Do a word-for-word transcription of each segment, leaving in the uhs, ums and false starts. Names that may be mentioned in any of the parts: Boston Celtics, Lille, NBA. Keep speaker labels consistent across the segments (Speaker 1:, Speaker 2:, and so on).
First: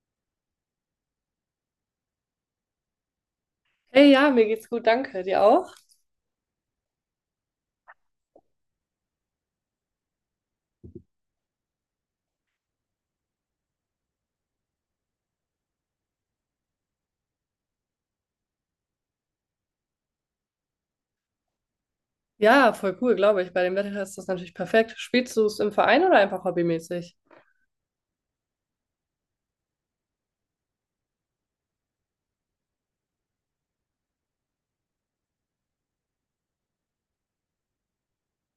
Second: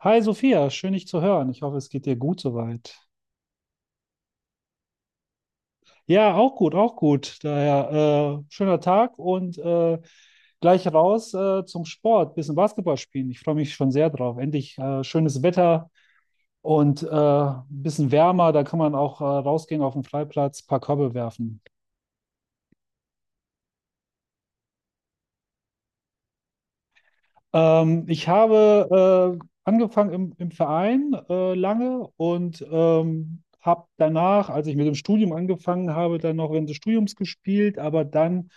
Speaker 1: Hi Sophia, schön dich zu hören. Ich hoffe, es geht dir gut soweit.
Speaker 2: Hey, ja, mir geht's gut, danke. Dir auch?
Speaker 1: Ja, auch gut, auch gut. Daher äh, schöner Tag und äh, gleich raus äh, zum Sport, bisschen Basketball spielen. Ich freue mich schon sehr drauf. Endlich äh, schönes Wetter und äh, ein bisschen wärmer. Da kann man auch äh, rausgehen auf den Freiplatz, paar Körbe werfen.
Speaker 2: Ja, voll cool, glaube ich. Bei dem Wetter ist das natürlich perfekt. Spielst du es im Verein oder einfach hobbymäßig?
Speaker 1: Ähm, ich habe äh, angefangen im, im Verein äh, lange und ähm, habe danach, als ich mit dem Studium angefangen habe, dann noch während des Studiums gespielt, aber dann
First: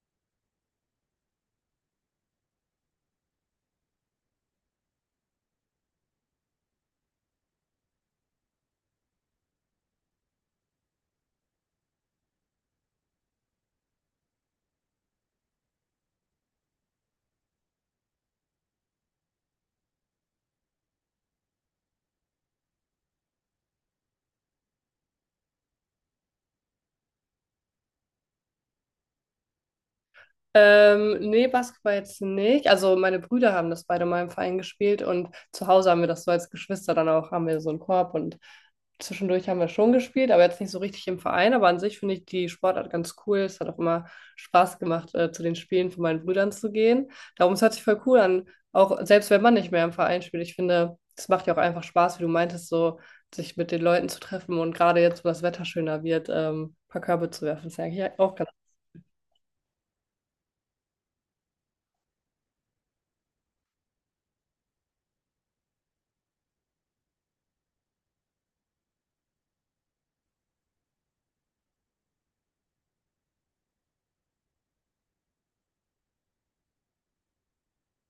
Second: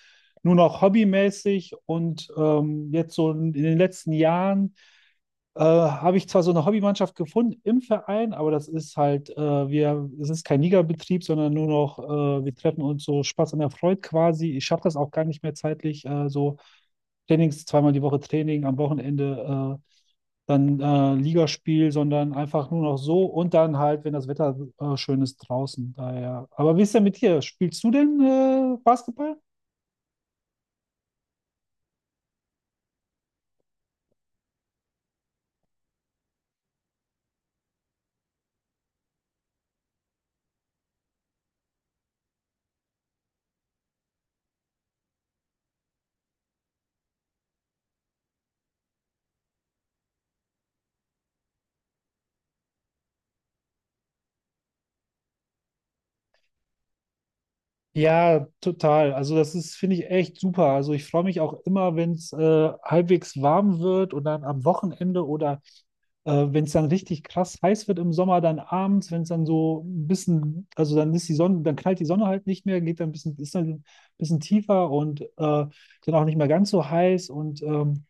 Speaker 1: nur noch hobbymäßig und ähm, jetzt so in in den letzten Jahren äh, habe ich zwar so eine Hobbymannschaft gefunden im Verein, aber das ist halt, äh, wir, es ist kein Ligabetrieb, sondern nur noch, äh, wir treffen uns so Spaß an der Freude quasi. Ich schaffe das auch gar nicht mehr zeitlich, äh, so Trainings, zweimal die Woche Training, am Wochenende äh, dann äh, Ligaspiel, sondern einfach nur noch so und dann halt, wenn das Wetter äh, schön ist draußen. Daher. Aber wie ist denn mit dir? Spielst du denn äh, Basketball?
Speaker 2: Ähm, nee, Basketball jetzt nicht. Also meine Brüder haben das beide mal im Verein gespielt und zu Hause haben wir das so als Geschwister dann auch, haben wir so einen Korb und zwischendurch haben wir schon gespielt, aber jetzt nicht so richtig im Verein. Aber an sich finde ich die Sportart ganz cool. Es hat auch immer Spaß gemacht, äh, zu den Spielen von meinen Brüdern zu gehen. Darum, es hört sich voll cool an, auch selbst wenn man nicht mehr im Verein spielt. Ich finde, es macht ja auch einfach Spaß, wie du meintest, so sich mit den Leuten zu treffen und gerade jetzt, wo das Wetter schöner wird, ähm, ein paar Körbe zu werfen. Das ist ja eigentlich auch
Speaker 1: Ja,
Speaker 2: ganz.
Speaker 1: total. Also das ist, finde ich, echt super. Also ich freue mich auch immer, wenn es äh, halbwegs warm wird und dann am Wochenende oder äh, wenn es dann richtig krass heiß wird im Sommer, dann abends, wenn es dann so ein bisschen, also dann ist die Sonne, dann knallt die Sonne halt nicht mehr, geht dann ein bisschen, ist dann ein bisschen tiefer und äh, dann auch nicht mehr ganz so heiß. Und ähm,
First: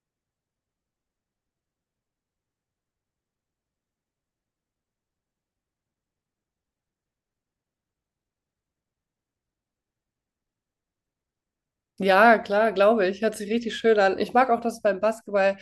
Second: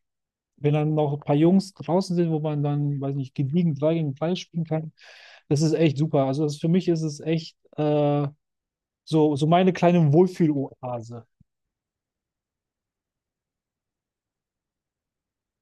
Speaker 1: wenn dann noch ein paar Jungs draußen sind, wo man dann, weiß nicht, gediegen drei gegen drei spielen kann, das ist echt super. Also das, für mich ist es echt. Äh, so, so meine kleine Wohlfühloase.
Speaker 2: Ja, klar, glaube ich. Hört sich richtig schön an. Ich mag auch, dass beim Basketball,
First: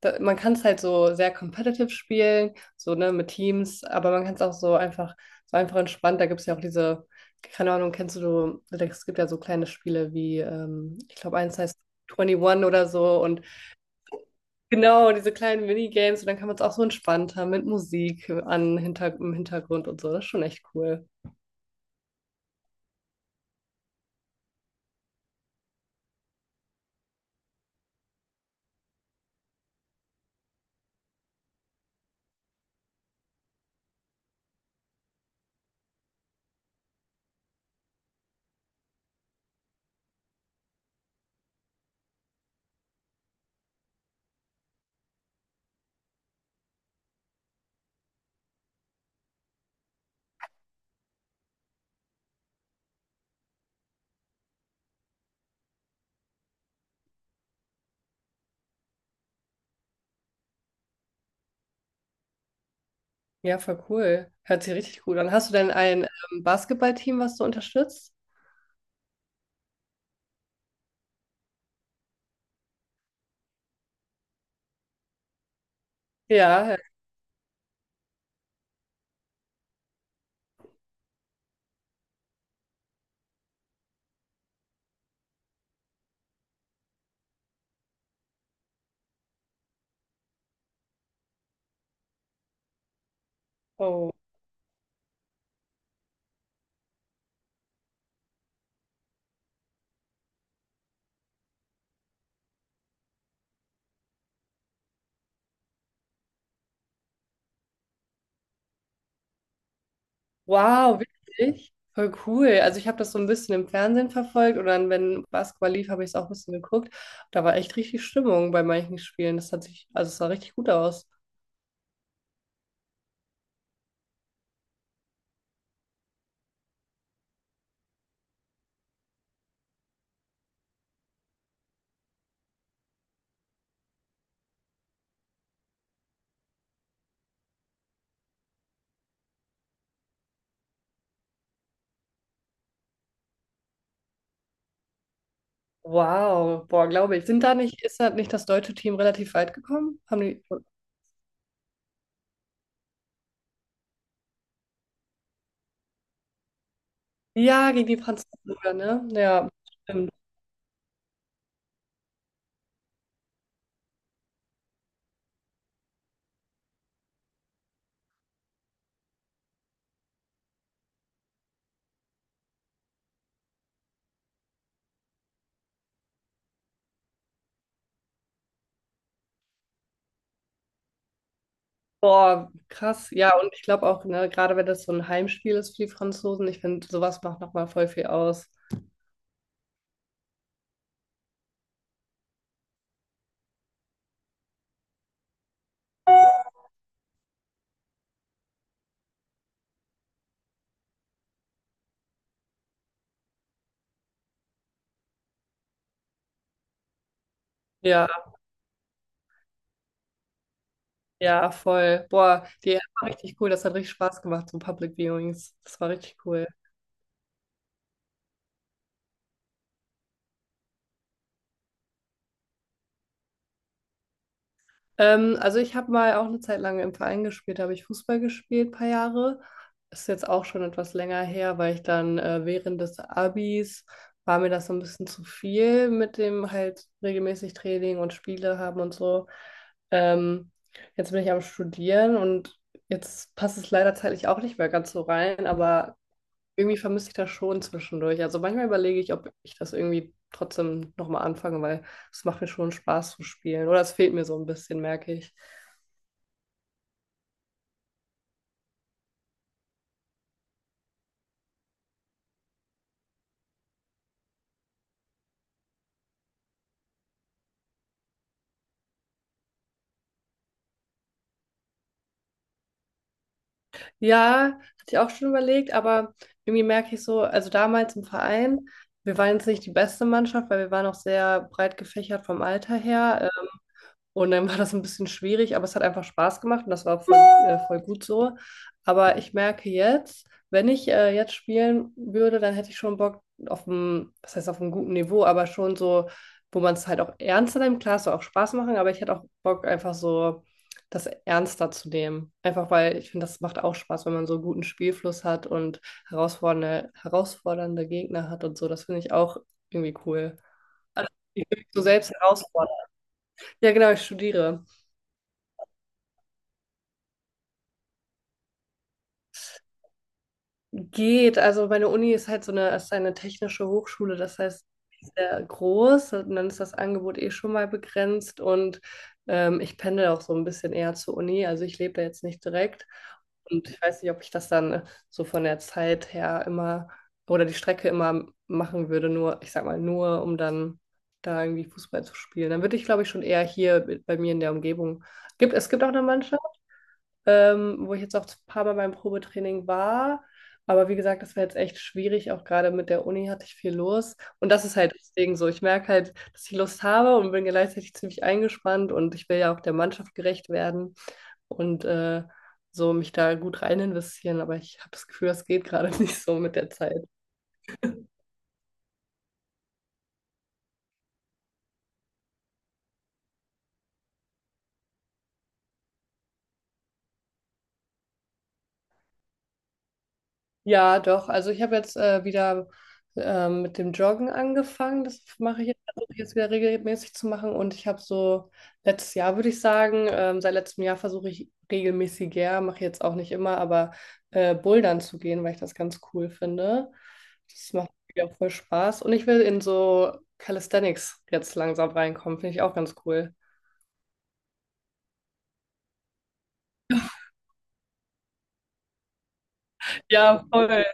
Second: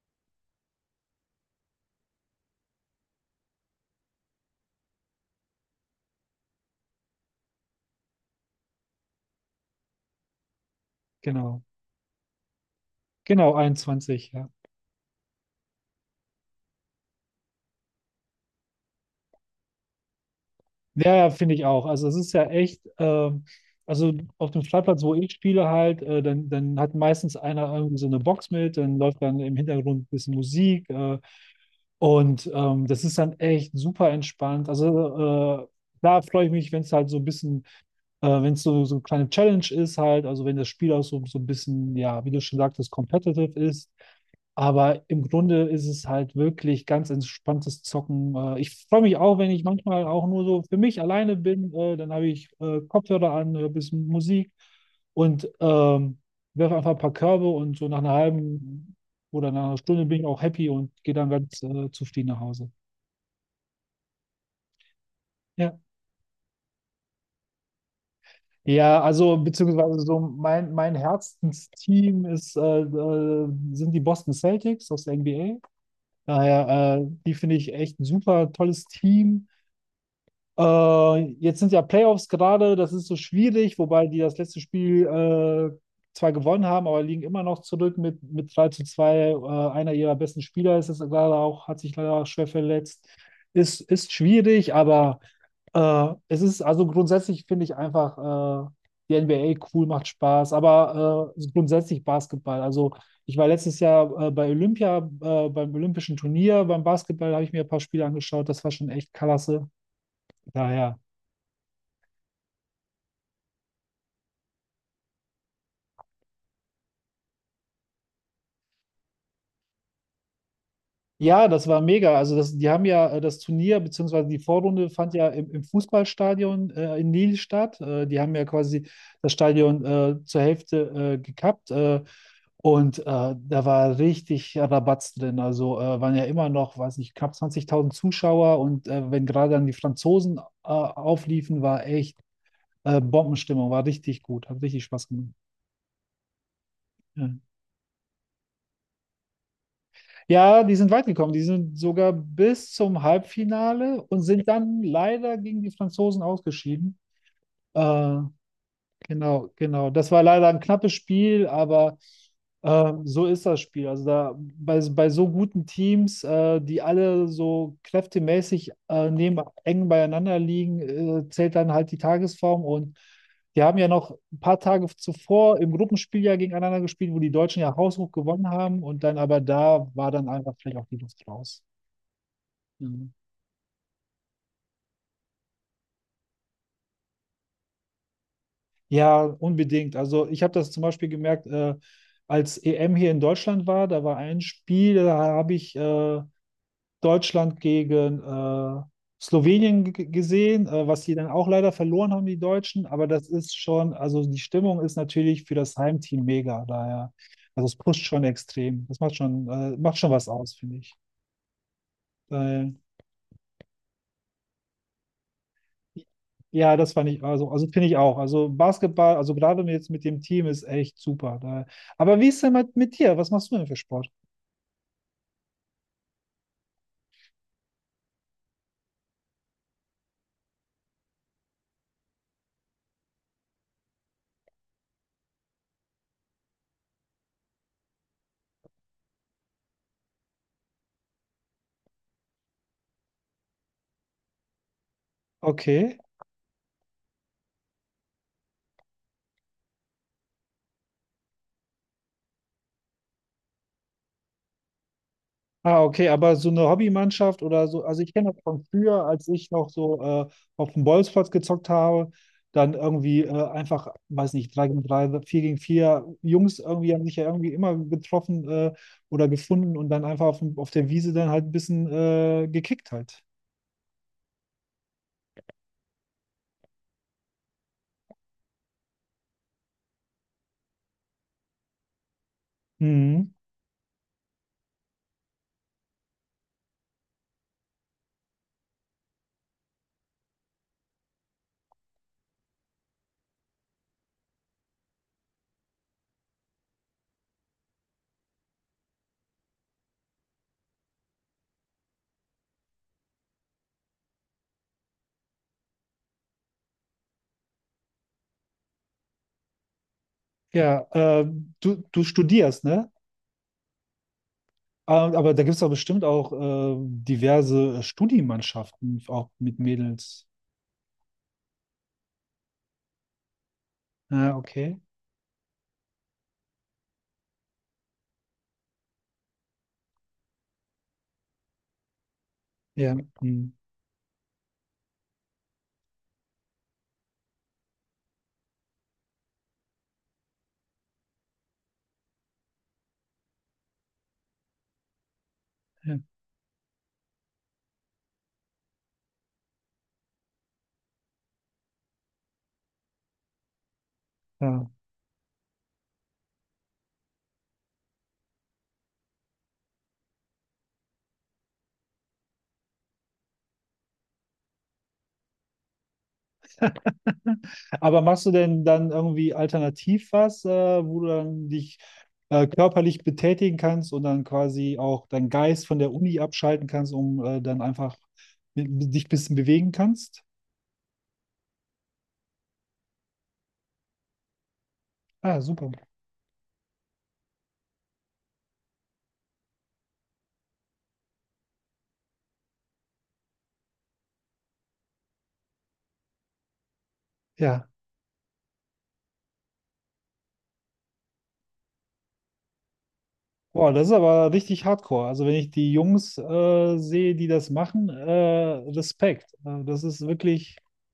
Speaker 2: da, man kann es halt so sehr competitive spielen, so ne, mit Teams, aber man kann es auch so einfach, so einfach entspannt. Da gibt es ja auch diese, keine Ahnung, kennst du, es gibt ja so kleine Spiele wie, ähm, ich glaube, eins
Speaker 1: Genau.
Speaker 2: heißt einundzwanzig oder so und
Speaker 1: Genau, einundzwanzig, ja.
Speaker 2: genau, diese kleinen Minigames und dann kann man es auch so entspannt haben mit Musik an, hinter, im Hintergrund und so. Das ist schon echt cool.
Speaker 1: Ja, ja, finde ich auch. Also es ist ja echt, ähm, also auf dem Freiplatz, wo ich spiele halt, äh, dann, dann hat meistens einer irgendwie so eine Box mit, dann läuft dann im Hintergrund ein bisschen Musik äh, und ähm, das ist dann echt super entspannt. Also äh, da freue ich mich, wenn es halt so ein bisschen, äh, wenn es so, so eine kleine Challenge ist halt, also wenn das Spiel auch so, so ein bisschen, ja, wie du schon sagtest, competitive ist. Aber im Grunde ist es halt wirklich ganz entspanntes Zocken. Äh, Ich freue mich auch, wenn ich manchmal auch nur so für mich alleine bin. äh, Dann habe ich äh, Kopfhörer an, höre ein bisschen Musik und ähm, werfe einfach ein paar Körbe und so nach einer halben oder nach einer Stunde bin ich auch happy und gehe dann ganz äh, zufrieden nach Hause.
Speaker 2: Ja, voll cool. Hört sich richtig gut an. Hast du denn
Speaker 1: Ja.
Speaker 2: ein ähm, Basketballteam, was du unterstützt?
Speaker 1: Ja, also beziehungsweise so mein, mein Herzensteam ist, äh, äh, sind die Boston Celtics aus der N B A.
Speaker 2: Ja.
Speaker 1: Daher, äh, die finde ich echt ein super tolles Team. Äh, jetzt sind ja Playoffs gerade, das ist so schwierig, wobei die das letzte Spiel äh, zwar gewonnen haben, aber liegen immer noch zurück mit, mit drei zu zwei. Äh, einer ihrer besten Spieler ist es gerade auch, hat sich leider schwer verletzt. Ist,
Speaker 2: Oh,
Speaker 1: ist schwierig, aber äh, es ist, also grundsätzlich finde ich einfach äh, die N B A cool, macht Spaß, aber äh, grundsätzlich Basketball. Also ich war letztes Jahr äh, bei Olympia, äh, beim Olympischen Turnier, beim Basketball habe ich mir ein paar Spiele angeschaut, das war schon echt klasse. Daher.
Speaker 2: wow, wirklich? Voll cool. Also ich habe das so ein bisschen im Fernsehen verfolgt und dann, wenn Basketball lief, habe ich es auch ein bisschen geguckt. Da war echt richtig Stimmung bei manchen Spielen. Das hat sich, also es sah richtig gut aus.
Speaker 1: Ja, das war mega. Also das, die haben ja äh, das Turnier, beziehungsweise die Vorrunde fand ja im, im Fußballstadion äh, in Lille statt. Äh, die haben ja quasi das Stadion äh, zur Hälfte äh, gekappt. Äh, und äh, da war richtig Rabatz drin. Also äh, waren ja immer noch, weiß nicht, knapp zwanzigtausend Zuschauer. Und äh, wenn gerade dann die Franzosen äh, aufliefen, war echt äh, Bombenstimmung, war richtig gut, hat richtig Spaß gemacht.
Speaker 2: Wow, boah, glaube ich.
Speaker 1: Ja.
Speaker 2: Sind da nicht, ist da nicht das deutsche Team relativ weit gekommen? Haben die,
Speaker 1: Ja, die sind weit gekommen. Die sind sogar bis zum Halbfinale und sind dann leider gegen die Franzosen ausgeschieden.
Speaker 2: ja, gegen die
Speaker 1: Äh,
Speaker 2: Franzosen sogar, ne? Ja,
Speaker 1: Genau, genau. Das
Speaker 2: stimmt.
Speaker 1: war leider ein knappes Spiel, aber ähm, so ist das Spiel. Also da bei, bei so guten Teams, äh, die alle so kräftemäßig äh, neben, eng beieinander liegen, äh, zählt dann halt die Tagesform. Und die haben ja noch ein paar Tage zuvor im Gruppenspiel ja gegeneinander gespielt, wo die Deutschen ja haushoch gewonnen haben. Und dann aber da war dann einfach vielleicht auch die Luft raus.
Speaker 2: Boah,
Speaker 1: Ja.
Speaker 2: krass. Ja, und ich glaube auch, ne, gerade wenn das so ein Heimspiel ist für die Franzosen, ich finde, sowas macht nochmal voll viel aus.
Speaker 1: Ja, unbedingt. Also ich habe das zum Beispiel gemerkt, äh, als E M hier in Deutschland war, da war ein Spiel, da habe ich äh, Deutschland gegen äh, Slowenien g- gesehen, äh, was sie dann auch leider verloren haben, die Deutschen. Aber das ist schon, also die Stimmung ist natürlich für das Heimteam mega. Daher, also es pusht
Speaker 2: Ja.
Speaker 1: schon extrem. Das macht schon, äh, macht schon was aus, finde ich.
Speaker 2: Ja, voll. Boah,
Speaker 1: Daher.
Speaker 2: die App war richtig cool. Das hat richtig Spaß gemacht, so Public Viewings. Das war richtig cool.
Speaker 1: Ja, das fand ich, also, also finde ich auch. Also Basketball, also gerade jetzt mit dem Team ist echt super. Da. Aber wie ist denn mit, mit dir? Was machst du denn für Sport?
Speaker 2: Ähm, also ich habe mal auch eine Zeit lang im Verein gespielt, da habe ich Fußball gespielt, ein paar Jahre. Ist jetzt auch schon etwas länger her, weil ich dann äh, während des Abis war mir das so ein bisschen zu viel mit dem halt regelmäßig Training und Spiele haben und so. Ähm, jetzt bin ich am Studieren und jetzt passt es leider zeitlich auch nicht mehr ganz so rein, aber
Speaker 1: Okay.
Speaker 2: irgendwie vermisse ich das schon zwischendurch. Also manchmal überlege ich, ob ich das irgendwie trotzdem nochmal anfange, weil es macht mir schon Spaß zu spielen. Oder es fehlt mir so ein bisschen, merke ich.
Speaker 1: Ah, okay, aber so eine Hobbymannschaft oder so, also ich kenne das von früher, als ich noch so äh, auf dem Bolzplatz gezockt habe, dann irgendwie äh, einfach, weiß nicht, drei gegen drei, vier gegen vier Jungs irgendwie haben sich ja irgendwie immer getroffen äh, oder gefunden und dann einfach auf, dem- auf der Wiese dann halt ein bisschen äh, gekickt halt.
Speaker 2: Ja, hatte ich auch schon überlegt, aber irgendwie merke ich so, also damals im Verein, wir waren jetzt nicht die beste Mannschaft, weil wir waren auch sehr breit gefächert vom Alter her.
Speaker 1: Mhm.
Speaker 2: Und dann war das ein bisschen schwierig, aber es hat einfach Spaß gemacht und das war voll, äh, voll gut so. Aber ich merke jetzt, wenn ich äh, jetzt spielen würde, dann hätte ich schon Bock auf einem, was heißt auf einem guten Niveau, aber schon so, wo man es halt auch ernster nimmt. Klar, es soll auch Spaß machen, aber ich hätte auch Bock, einfach so das ernster zu nehmen. Einfach weil ich finde, das macht auch Spaß, wenn man so einen guten Spielfluss hat und herausfordernde, herausfordernde Gegner hat und so. Das finde ich auch irgendwie cool.
Speaker 1: Ja,
Speaker 2: Ich
Speaker 1: ähm,
Speaker 2: will mich so
Speaker 1: du, du
Speaker 2: selbst
Speaker 1: studierst,
Speaker 2: herausfordern.
Speaker 1: ne?
Speaker 2: Ja, genau, ich studiere.
Speaker 1: Ähm, aber da gibt es doch bestimmt auch äh, diverse Studienmannschaften, auch mit Mädels.
Speaker 2: Geht, also meine Uni ist halt so eine, ist eine technische Hochschule,
Speaker 1: Ah,
Speaker 2: das heißt
Speaker 1: okay.
Speaker 2: sehr groß und dann ist das Angebot eh schon mal begrenzt und ähm, ich pendel auch so ein bisschen eher zur Uni, also ich lebe da jetzt nicht direkt
Speaker 1: Ja. Hm.
Speaker 2: und ich weiß nicht, ob ich das dann so von der Zeit her immer oder die Strecke immer machen würde, nur, ich sag mal, nur um dann da irgendwie Fußball zu spielen. Dann würde ich, glaube ich, schon eher hier bei mir in der Umgebung. Gibt, es gibt auch
Speaker 1: Ja.
Speaker 2: eine Mannschaft ähm, wo ich jetzt auch ein paar Mal beim Probetraining war. Aber wie gesagt, das war jetzt echt schwierig, auch gerade mit der Uni hatte ich viel los. Und das
Speaker 1: Ja.
Speaker 2: ist halt deswegen so. Ich merke halt, dass ich Lust habe und bin gleichzeitig ziemlich eingespannt und ich will ja auch der Mannschaft gerecht werden und äh, so mich da gut rein investieren. Aber ich habe das Gefühl, das geht gerade nicht so mit der Zeit.
Speaker 1: Aber machst du denn dann irgendwie alternativ was, äh, wo du dann dich äh, körperlich betätigen kannst und dann quasi auch deinen Geist von der Uni abschalten kannst, um äh, dann einfach mit- dich ein bisschen bewegen kannst?
Speaker 2: Ja, doch. Also ich habe jetzt äh, wieder ähm, mit dem Joggen angefangen. Das
Speaker 1: Ah,
Speaker 2: mache ich
Speaker 1: super.
Speaker 2: jetzt, versuche ich jetzt wieder regelmäßig zu machen. Und ich habe so letztes Jahr, würde ich sagen, ähm, seit letztem Jahr versuche ich regelmäßiger, mache ich jetzt auch nicht immer, aber äh, Bouldern zu gehen, weil ich das ganz cool finde.
Speaker 1: Ja.
Speaker 2: Das macht mir auch voll Spaß. Und ich will in so Calisthenics jetzt langsam reinkommen. Finde ich auch ganz cool.
Speaker 1: Boah, das ist aber richtig hardcore. Also wenn ich die Jungs äh, sehe, die das machen, äh, Respekt. Äh, das ist
Speaker 2: Ja,
Speaker 1: wirklich,
Speaker 2: voll.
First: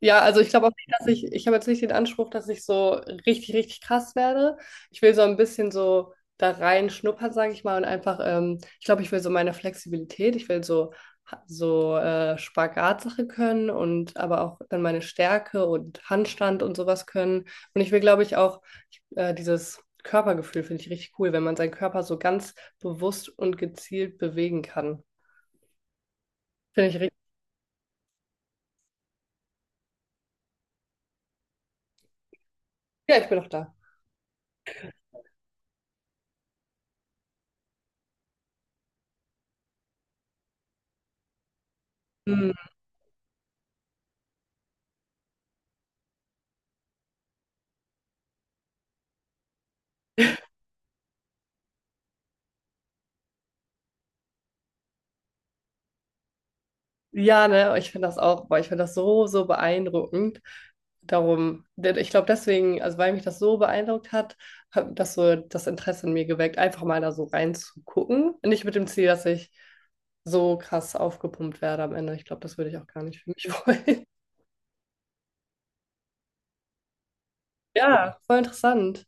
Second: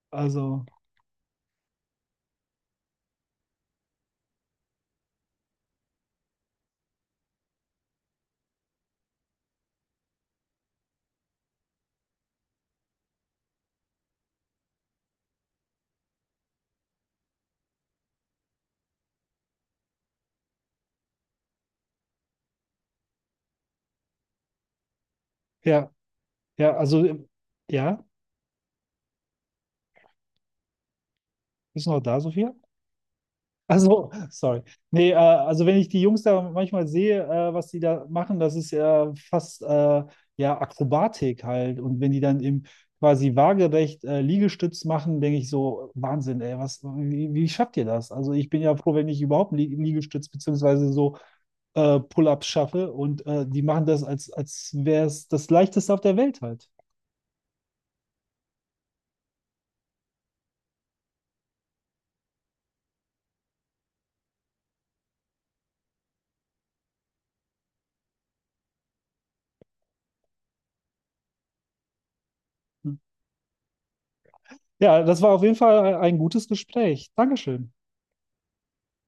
Speaker 2: Ja, also ich
Speaker 1: also,
Speaker 2: glaube auch nicht, dass ich, ich habe jetzt nicht den Anspruch, dass ich so richtig, richtig krass werde. Ich will so ein bisschen so da rein schnuppern, sage ich mal, und einfach, ähm, ich glaube, ich will so meine Flexibilität, ich will so, so äh, Spagatsache können und aber auch dann meine Stärke und Handstand und sowas können. Und ich will, glaube ich, auch äh, dieses Körpergefühl finde ich richtig cool, wenn man seinen Körper so ganz bewusst und gezielt bewegen kann.
Speaker 1: ja, ja,
Speaker 2: Finde ich
Speaker 1: also, äh,
Speaker 2: richtig.
Speaker 1: ja, bist du noch da, Sophia?
Speaker 2: Ja, ich bin auch da.
Speaker 1: Also, sorry. Nee, äh, also wenn ich die Jungs da manchmal sehe, äh, was die da machen, das ist ja fast, äh, ja, Akrobatik halt. Und wenn die dann im quasi waagerecht äh, Liegestütz machen, denke ich so, Wahnsinn, ey, was, wie, wie schafft ihr das? Also ich bin ja froh, wenn ich überhaupt einen Lie- Liegestütz beziehungsweise so äh, Pull-ups schaffe und äh, die machen das, als, als wäre es das Leichteste auf der Welt halt.
Speaker 2: Ja, ne, ich finde das auch, boah, ich finde das so, so beeindruckend. Darum, denn ich glaube deswegen, also weil mich das so beeindruckt hat, hat das so das Interesse in mir geweckt, einfach mal da so reinzugucken. Nicht mit dem Ziel, dass ich so krass aufgepumpt werde am Ende. Ich glaube, das würde ich auch
Speaker 1: Hm.
Speaker 2: gar nicht für mich wollen.
Speaker 1: Ja, das war auf jeden Fall ein gutes Gespräch. Dankeschön.
Speaker 2: Ja, voll interessant.